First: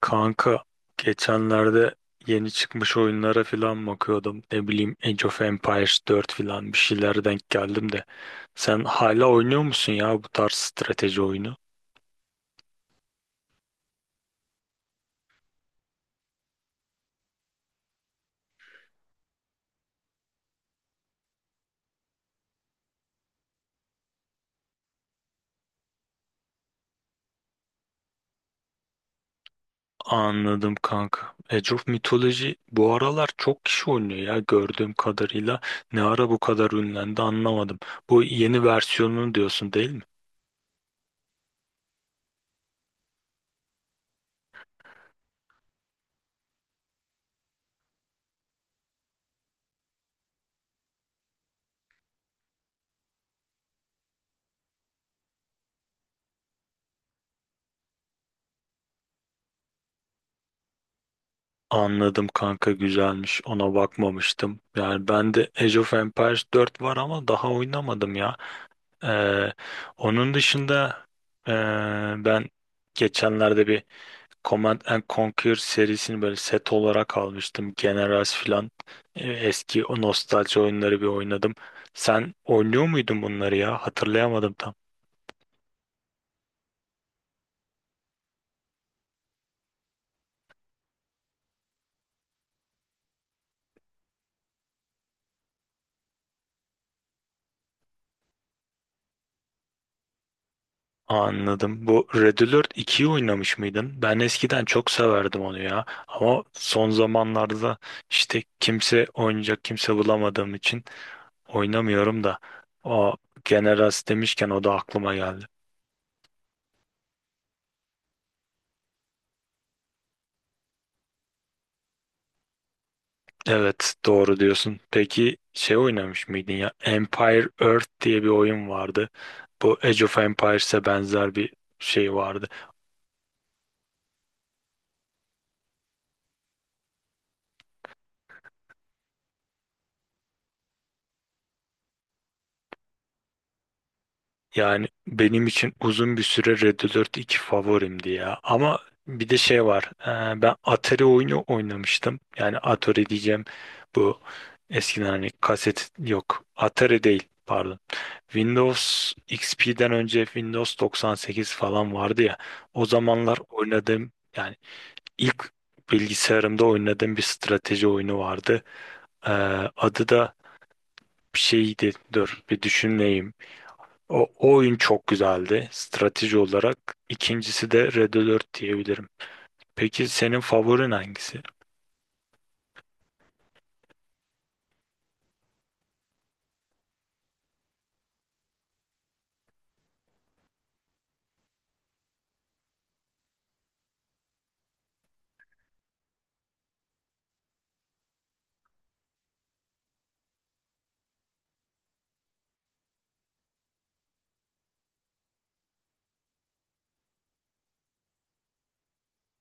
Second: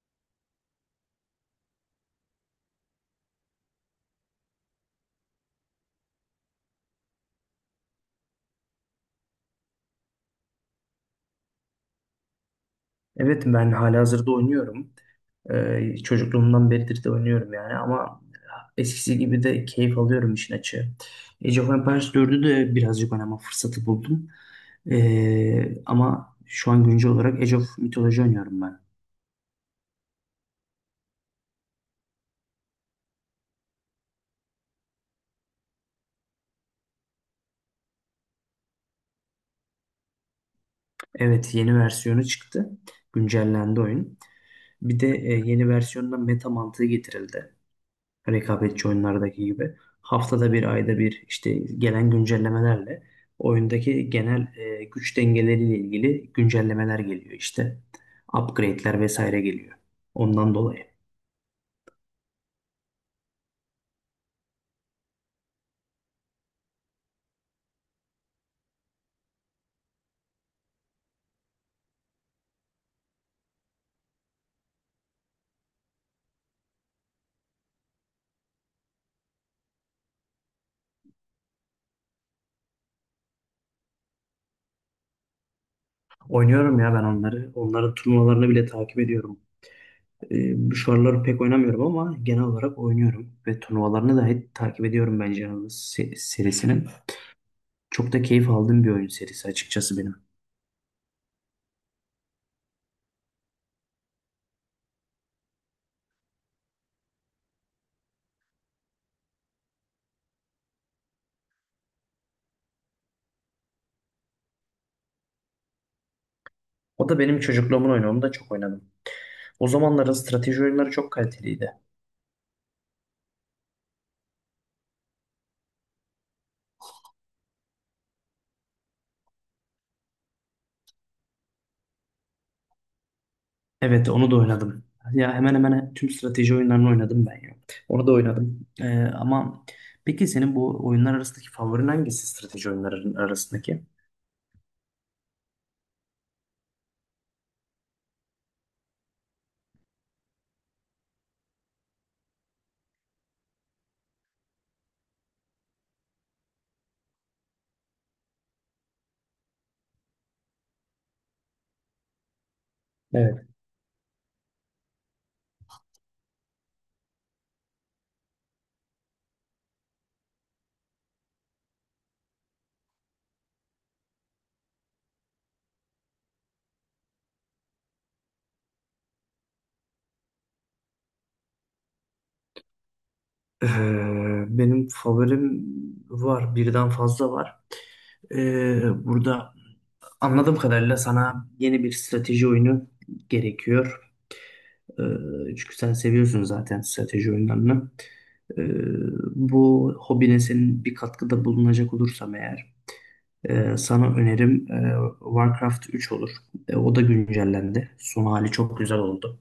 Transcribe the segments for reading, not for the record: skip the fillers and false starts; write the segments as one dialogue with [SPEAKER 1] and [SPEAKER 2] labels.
[SPEAKER 1] Kanka geçenlerde yeni çıkmış oyunlara falan bakıyordum. Ne bileyim Age of Empires 4 falan bir şeylere denk geldim de. Sen hala oynuyor musun ya bu tarz strateji oyunu?
[SPEAKER 2] Evet ben halihazırda oynuyorum. Çocukluğumdan beridir de oynuyorum yani ama eskisi gibi de keyif alıyorum işin açığı. Age of Empires 4'ü de birazcık oynama fırsatı buldum. Ama şu an güncel olarak Age of Mythology oynuyorum ben.
[SPEAKER 1] Anladım kanka. Age of Mythology bu aralar çok kişi oynuyor ya gördüğüm kadarıyla. Ne ara bu kadar ünlendi anlamadım. Bu yeni versiyonunu diyorsun değil mi?
[SPEAKER 2] Evet yeni versiyonu çıktı. Güncellendi oyun. Bir de yeni versiyonda meta mantığı getirildi. Rekabetçi oyunlardaki gibi haftada bir ayda bir işte gelen güncellemelerle oyundaki genel güç dengeleriyle ilgili güncellemeler geliyor işte. Upgrade'ler vesaire geliyor. Ondan dolayı.
[SPEAKER 1] Anladım kanka, güzelmiş. Ona bakmamıştım. Yani ben de Age of Empires 4 var ama daha oynamadım ya. Ee, Onun dışında ee, ben geçenlerde bir Command and Conquer serisini böyle set olarak almıştım. Generals filan. Eski o nostalji oyunları bir oynadım. Sen oynuyor muydun bunları ya? Hatırlayamadım tam.
[SPEAKER 2] Oynuyorum ya ben onları. Onların turnuvalarını bile takip ediyorum. Şu aralar pek oynamıyorum ama genel olarak oynuyorum ve turnuvalarını da hep takip ediyorum bence serisinin. Çok da keyif aldığım bir oyun serisi açıkçası benim.
[SPEAKER 1] Anladım. Bu Red Alert 2'yi oynamış mıydın? Ben eskiden çok severdim onu ya. Ama son zamanlarda işte kimse oynayacak kimse bulamadığım için oynamıyorum da. O Generals demişken o da aklıma geldi.
[SPEAKER 2] O da benim çocukluğumun oyunu. Onu da çok oynadım. O zamanların strateji oyunları çok kaliteliydi.
[SPEAKER 1] Evet, doğru diyorsun. Peki şey oynamış mıydın ya? Empire Earth diye bir oyun vardı. Bu Age of Empires'e benzer bir şey vardı.
[SPEAKER 2] Evet, onu da oynadım. Ya hemen hemen tüm strateji oyunlarını oynadım ben ya. Onu da oynadım. Ama peki senin bu oyunlar arasındaki favorin hangisi, strateji oyunlarının arasındaki?
[SPEAKER 1] Yani benim için uzun bir süre Red Alert iki favorimdi ya. Ama bir de şey var. Ben Atari oyunu oynamıştım. Yani Atari diyeceğim, bu eskiden hani kaset yok. Atari değil, pardon. Windows XP'den önce Windows 98 falan vardı ya. O zamanlar
[SPEAKER 2] Evet.
[SPEAKER 1] oynadığım, yani İlk bilgisayarımda oynadığım bir strateji oyunu vardı. Ee, Adı da bir şeydi. Dur bir düşüneyim. O oyun çok güzeldi strateji olarak. İkincisi de Red Alert diyebilirim. Peki senin favorin hangisi?
[SPEAKER 2] Ee, Benim favorim var. Birden fazla var. Burada anladığım kadarıyla sana yeni bir strateji oyunu gerekiyor. Çünkü sen seviyorsun zaten strateji oyunlarını. Ee, Bu hobine senin bir katkıda bulunacak olursam eğer sana önerim Warcraft 3 olur. O da güncellendi. Son hali çok güzel oldu.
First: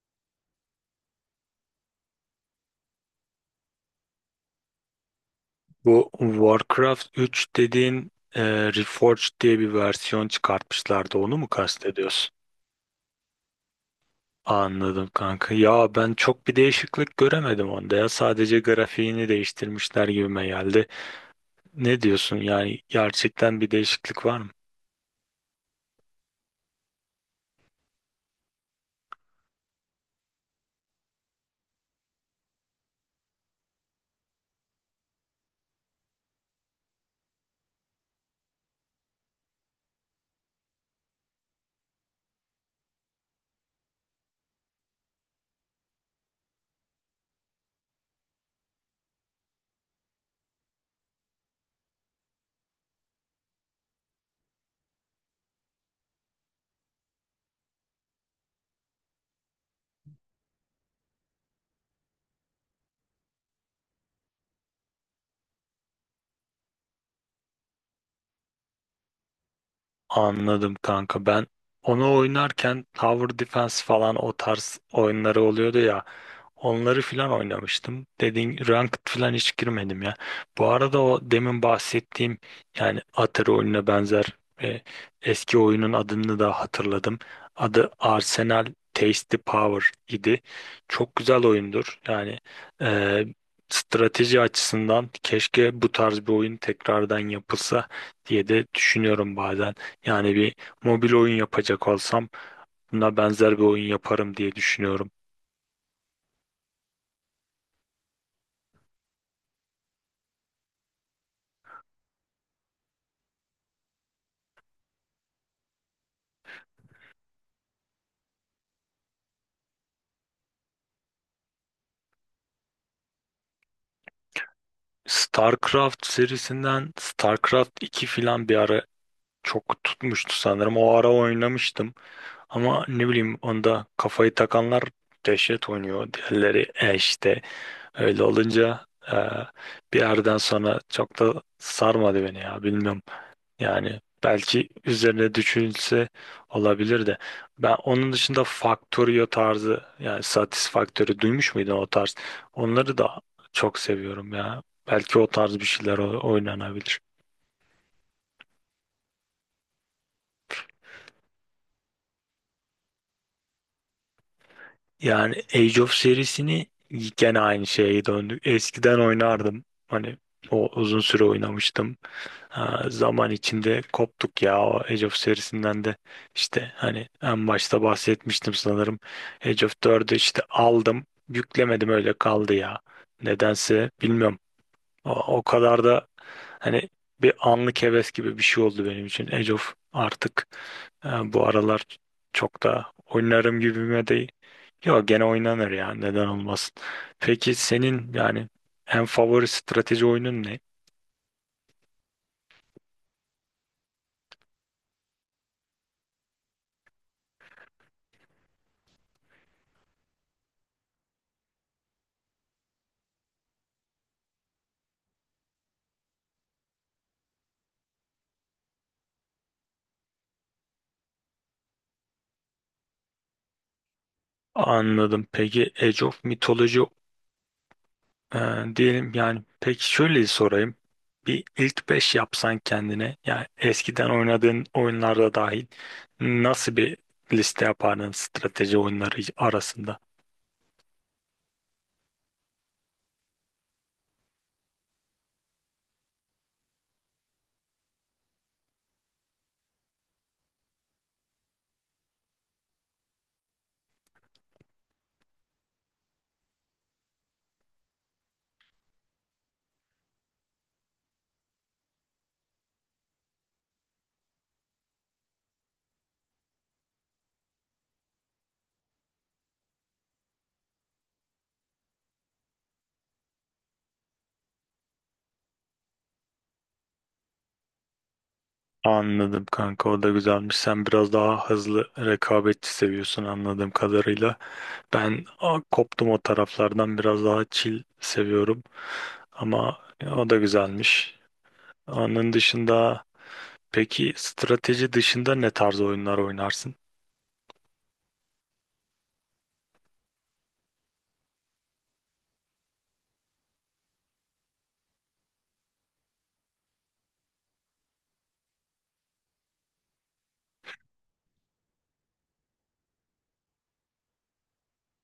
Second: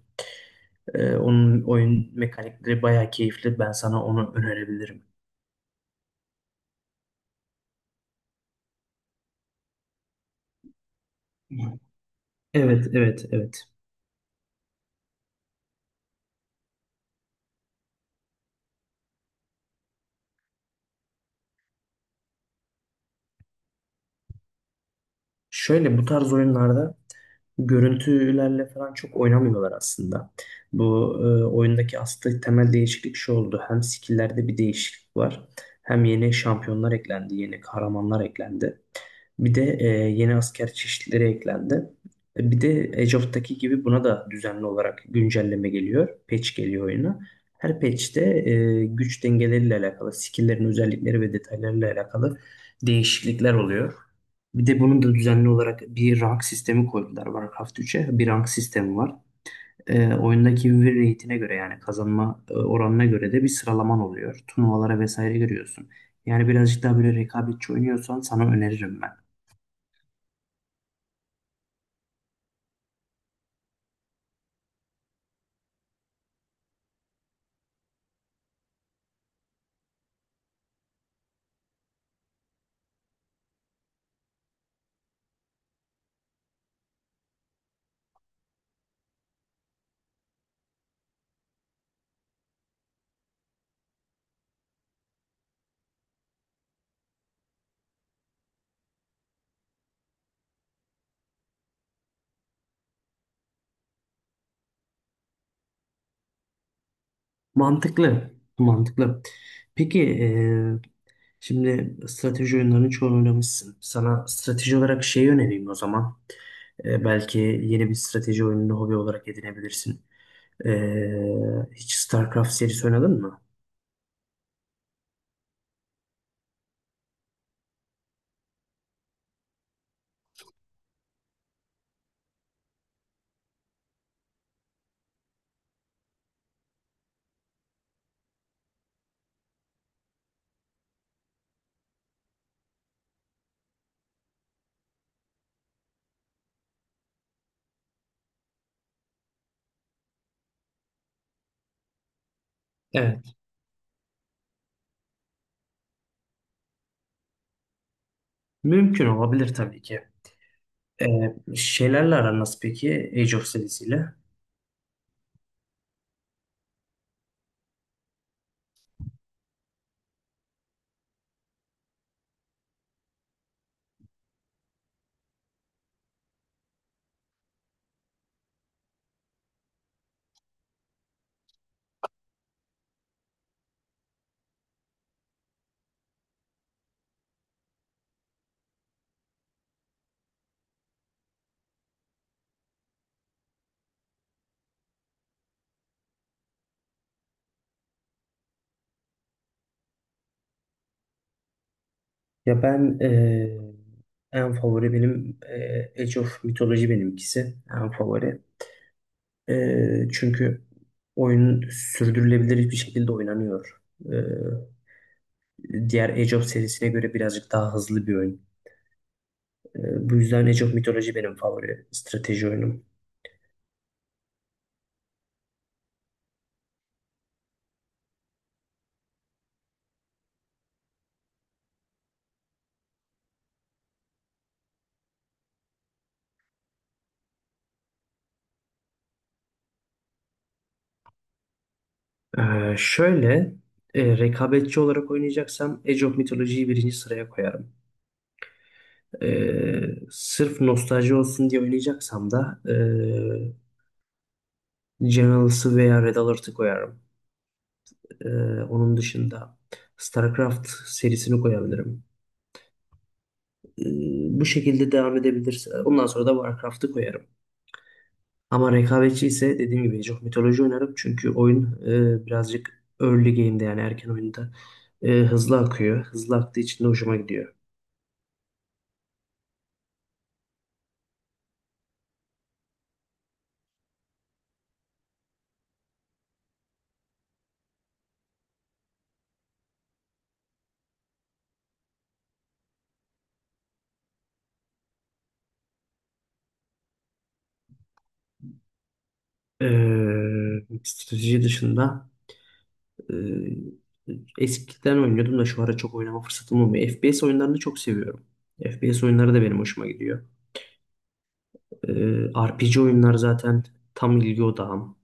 [SPEAKER 2] Onun oyun mekanikleri bayağı keyifli. Ben sana onu önerebilirim.
[SPEAKER 1] Bu Warcraft 3 dediğin, Reforged diye bir versiyon çıkartmışlardı. Onu mu kastediyorsun?
[SPEAKER 2] Evet, evet, evet.
[SPEAKER 1] Anladım kanka. Ya ben çok bir değişiklik göremedim onda ya. Sadece grafiğini değiştirmişler gibime geldi. Ne diyorsun, yani gerçekten bir değişiklik var mı?
[SPEAKER 2] Şöyle, bu tarz oyunlarda görüntülerle falan çok oynamıyorlar aslında. Bu oyundaki aslında temel değişiklik şu oldu. Hem skill'lerde bir değişiklik var. Hem yeni şampiyonlar eklendi, yeni kahramanlar eklendi. Bir de yeni asker çeşitleri eklendi. Bir de Age of'taki gibi buna da düzenli olarak güncelleme geliyor. Patch geliyor oyuna. Her patch'te güç dengeleriyle alakalı, skill'lerin özellikleri ve detaylarıyla alakalı değişiklikler oluyor. Bir de bunun da düzenli olarak bir rank sistemi koydular Warcraft 3'e. Bir rank sistemi var. Oyundaki win rate'ine göre yani kazanma oranına göre de bir sıralaman oluyor. Turnuvalara vesaire giriyorsun. Yani birazcık daha böyle rekabetçi oynuyorsan sana öneririm ben.
[SPEAKER 1] Anladım kanka, ben onu oynarken Tower Defense falan o tarz oyunları oluyordu ya. Onları filan oynamıştım. Dediğin ranked filan hiç girmedim ya. Bu arada o demin bahsettiğim, yani Atari oyununa benzer e, eski oyunun adını da hatırladım. Adı Arsenal Tasty Power idi. Çok güzel oyundur. Yani e, strateji açısından keşke bu tarz bir oyun tekrardan yapılsa diye de düşünüyorum bazen. Yani bir mobil oyun yapacak olsam buna benzer bir oyun yaparım diye düşünüyorum.
[SPEAKER 2] Mantıklı. Mantıklı. Peki e, şimdi strateji oyunlarının çoğunu oynamışsın. Sana strateji olarak şey önereyim o zaman. Belki yeni bir strateji oyununu hobi olarak edinebilirsin. Hiç StarCraft serisi oynadın mı?
[SPEAKER 1] StarCraft serisinden StarCraft 2 filan bir ara çok tutmuştu sanırım. O ara oynamıştım. Ama ne bileyim onda kafayı takanlar dehşet oynuyor. Diğerleri işte öyle olunca e, bir yerden sonra çok da sarmadı beni ya. Bilmiyorum. Yani belki üzerine düşünülse olabilir de. Ben onun dışında Factorio tarzı, yani Satisfactory duymuş muydun o tarz? Onları da
[SPEAKER 2] Evet.
[SPEAKER 1] çok seviyorum ya. Belki o tarz bir şeyler oynanabilir.
[SPEAKER 2] Mümkün olabilir tabii ki. Şeylerle aran nasıl peki Age of serisiyle?
[SPEAKER 1] Yani Age of serisini, gene aynı şeye döndük. Eskiden oynardım. Hani o uzun süre oynamıştım. Ha, zaman içinde koptuk ya o Age of serisinden de. İşte hani en başta bahsetmiştim sanırım, Age of 4'ü işte aldım, yüklemedim, öyle kaldı ya nedense, bilmiyorum. O, o kadar da hani bir anlık heves gibi bir şey oldu benim için Age of artık. Bu aralar çok da oynarım gibime değil, yok gene oynanır ya, neden olmasın. Peki senin yani en favori strateji oyunun ne?
[SPEAKER 2] Ya ben en favori benim Age of Mythology benimkisi. En favori. Çünkü oyun sürdürülebilir bir şekilde oynanıyor. E, Diğer Age of serisine göre birazcık daha hızlı bir oyun. Bu yüzden Age of Mythology benim favori strateji oyunum.
[SPEAKER 1] Anladım. Peki Age of Mythology, e, diyelim yani, peki şöyle sorayım. Bir ilk 5 yapsan kendine, yani eskiden oynadığın oyunlarda dahil, nasıl bir liste yapardın strateji oyunları arasında?
[SPEAKER 2] Ee, Şöyle, rekabetçi olarak oynayacaksam Age of Mythology'yi birinci sıraya koyarım. Sırf nostalji olsun diye oynayacaksam da Generals'ı veya Red Alert'ı koyarım. Ee, Onun dışında StarCraft serisini koyabilirim. Ee, Bu şekilde devam edebilirsin. Ondan sonra da Warcraft'ı koyarım. Ama rekabetçi ise dediğim gibi Age of Mythology oynarım. Çünkü oyun birazcık early game'de yani erken oyunda hızlı akıyor. Hızlı aktığı için de hoşuma gidiyor.
[SPEAKER 1] Anladım kanka, o da güzelmiş. Sen biraz daha hızlı rekabetçi seviyorsun anladığım kadarıyla. Ben koptum o taraflardan, biraz daha chill seviyorum. Ama o da güzelmiş. Onun dışında. Peki strateji dışında ne tarz oyunlar oynarsın?
[SPEAKER 2] E, Strateji dışında e, eskiden oynuyordum da şu ara çok oynama fırsatım olmuyor. FPS oyunlarını çok seviyorum. FPS oyunları da benim hoşuma gidiyor. E, RPG oyunlar zaten tam ilgi odağım.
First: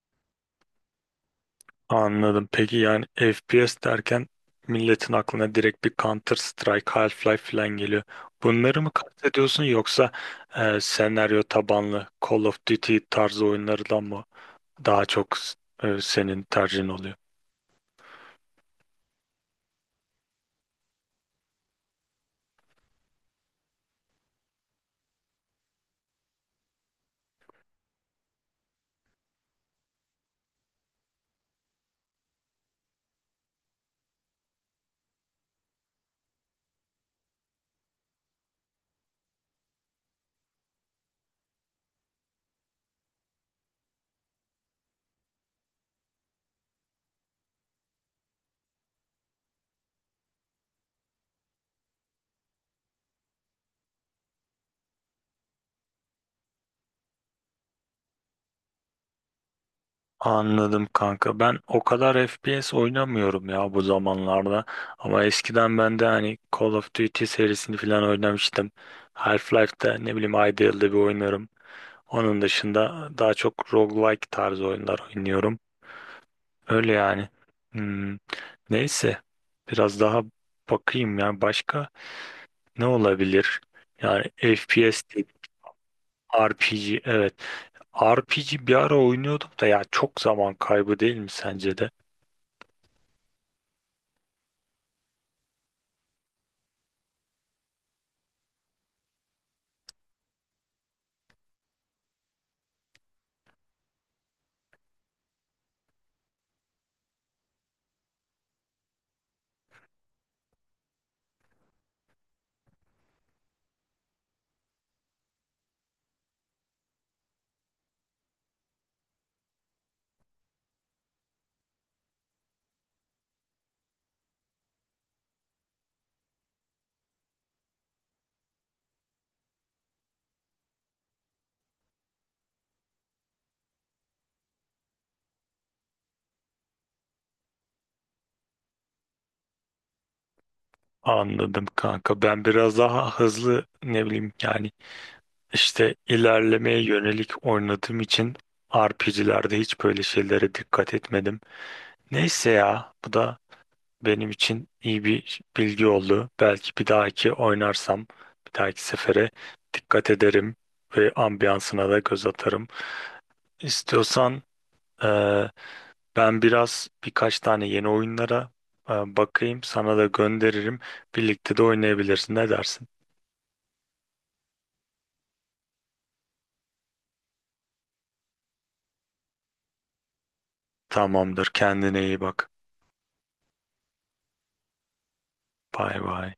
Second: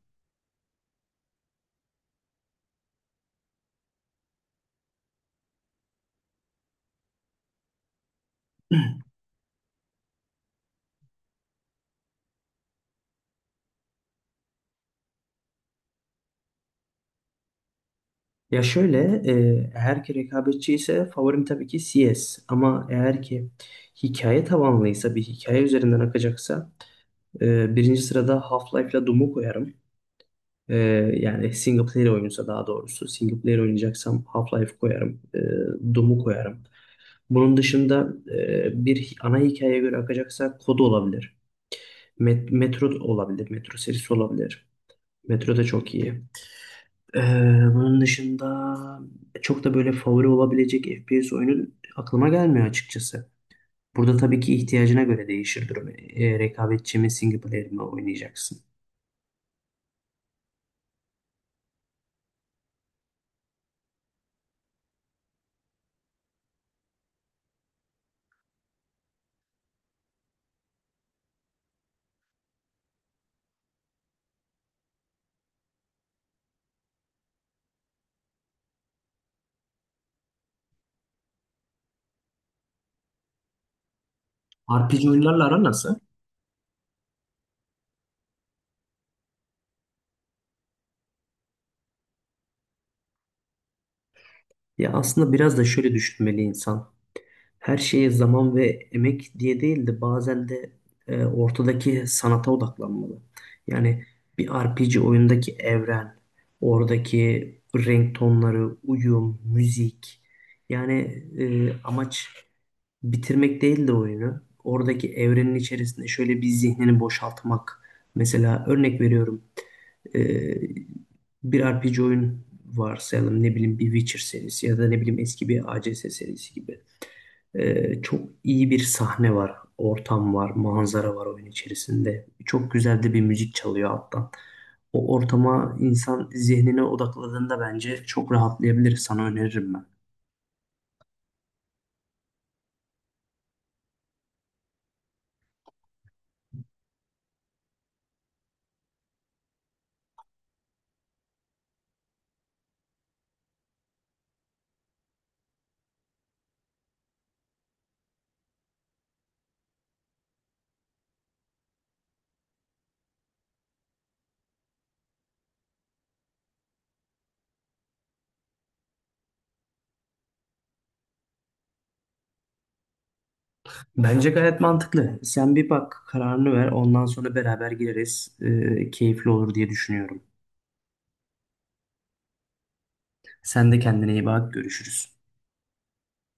[SPEAKER 1] Anladım. Peki yani FPS derken milletin aklına direkt bir Counter Strike, Half-Life falan geliyor. Bunları mı kastediyorsun yoksa senaryo tabanlı Call of Duty tarzı oyunlardan mı daha çok senin tercihin oluyor?
[SPEAKER 2] Ya şöyle, e, eğer ki rekabetçi ise favorim tabii ki CS. Ama eğer ki hikaye tabanlıysa, bir hikaye üzerinden akacaksa, birinci sırada Half-Life'la Doom'u koyarım. E, Yani single player oyunsa daha doğrusu. Single player oynayacaksam Half-Life koyarım. Doom'u koyarım. Bunun dışında ana hikayeye göre akacaksa Kod olabilir. Metro olabilir. Metro serisi olabilir. Metro da çok iyi. Ee, Bunun dışında çok da böyle favori olabilecek FPS oyunu aklıma gelmiyor açıkçası. Burada tabii ki ihtiyacına göre değişir durum. Rekabetçi mi, single player mi oynayacaksın?
[SPEAKER 1] Anladım kanka. Ben o kadar FPS oynamıyorum ya bu zamanlarda. Ama eskiden ben de hani Call of Duty serisini falan oynamıştım. Half-Life'da ne bileyim ayda yılda bir oynarım. Onun dışında daha çok roguelike tarzı oyunlar oynuyorum. Öyle yani. Hmm, neyse. Biraz daha bakayım ya. Başka ne olabilir? Yani FPS
[SPEAKER 2] RPG
[SPEAKER 1] değil.
[SPEAKER 2] oyunlarla aran nasıl?
[SPEAKER 1] RPG, evet. RPG bir ara oynuyordum da ya, çok zaman kaybı değil mi sence de?
[SPEAKER 2] Ya aslında biraz da şöyle düşünmeli insan. Her şeye zaman ve emek diye değil de bazen de ortadaki sanata odaklanmalı. Yani bir RPG oyundaki evren, oradaki renk tonları, uyum, müzik. Yani amaç bitirmek değil de oyunu. Oradaki evrenin içerisinde şöyle bir zihnini boşaltmak. Mesela örnek veriyorum. Ee, Bir RPG oyun varsayalım, ne bileyim bir Witcher serisi ya da ne bileyim eski bir ACS serisi gibi. Çok iyi bir sahne var, ortam var, manzara var oyun içerisinde. Çok güzel de bir müzik çalıyor alttan. O ortama insan zihnine odakladığında bence çok rahatlayabilir. Sana öneririm ben.
[SPEAKER 1] Anladım kanka. Ben biraz daha hızlı, ne bileyim yani işte ilerlemeye yönelik oynadığım için RPG'lerde hiç böyle şeylere dikkat etmedim. Neyse ya, bu da benim için iyi bir bilgi oldu. Belki bir dahaki sefere dikkat ederim ve ambiyansına da göz atarım. İstiyorsan eee, ben biraz birkaç tane yeni oyunlara bakayım, sana da gönderirim. Birlikte de oynayabilirsin. Ne dersin?
[SPEAKER 2] Bence gayet mantıklı. Sen bir bak, kararını ver. Ondan sonra beraber gireriz. Keyifli olur diye düşünüyorum.
[SPEAKER 1] Tamamdır. Kendine iyi bak.
[SPEAKER 2] Sen de kendine iyi bak. Görüşürüz.
[SPEAKER 1] Bay bay.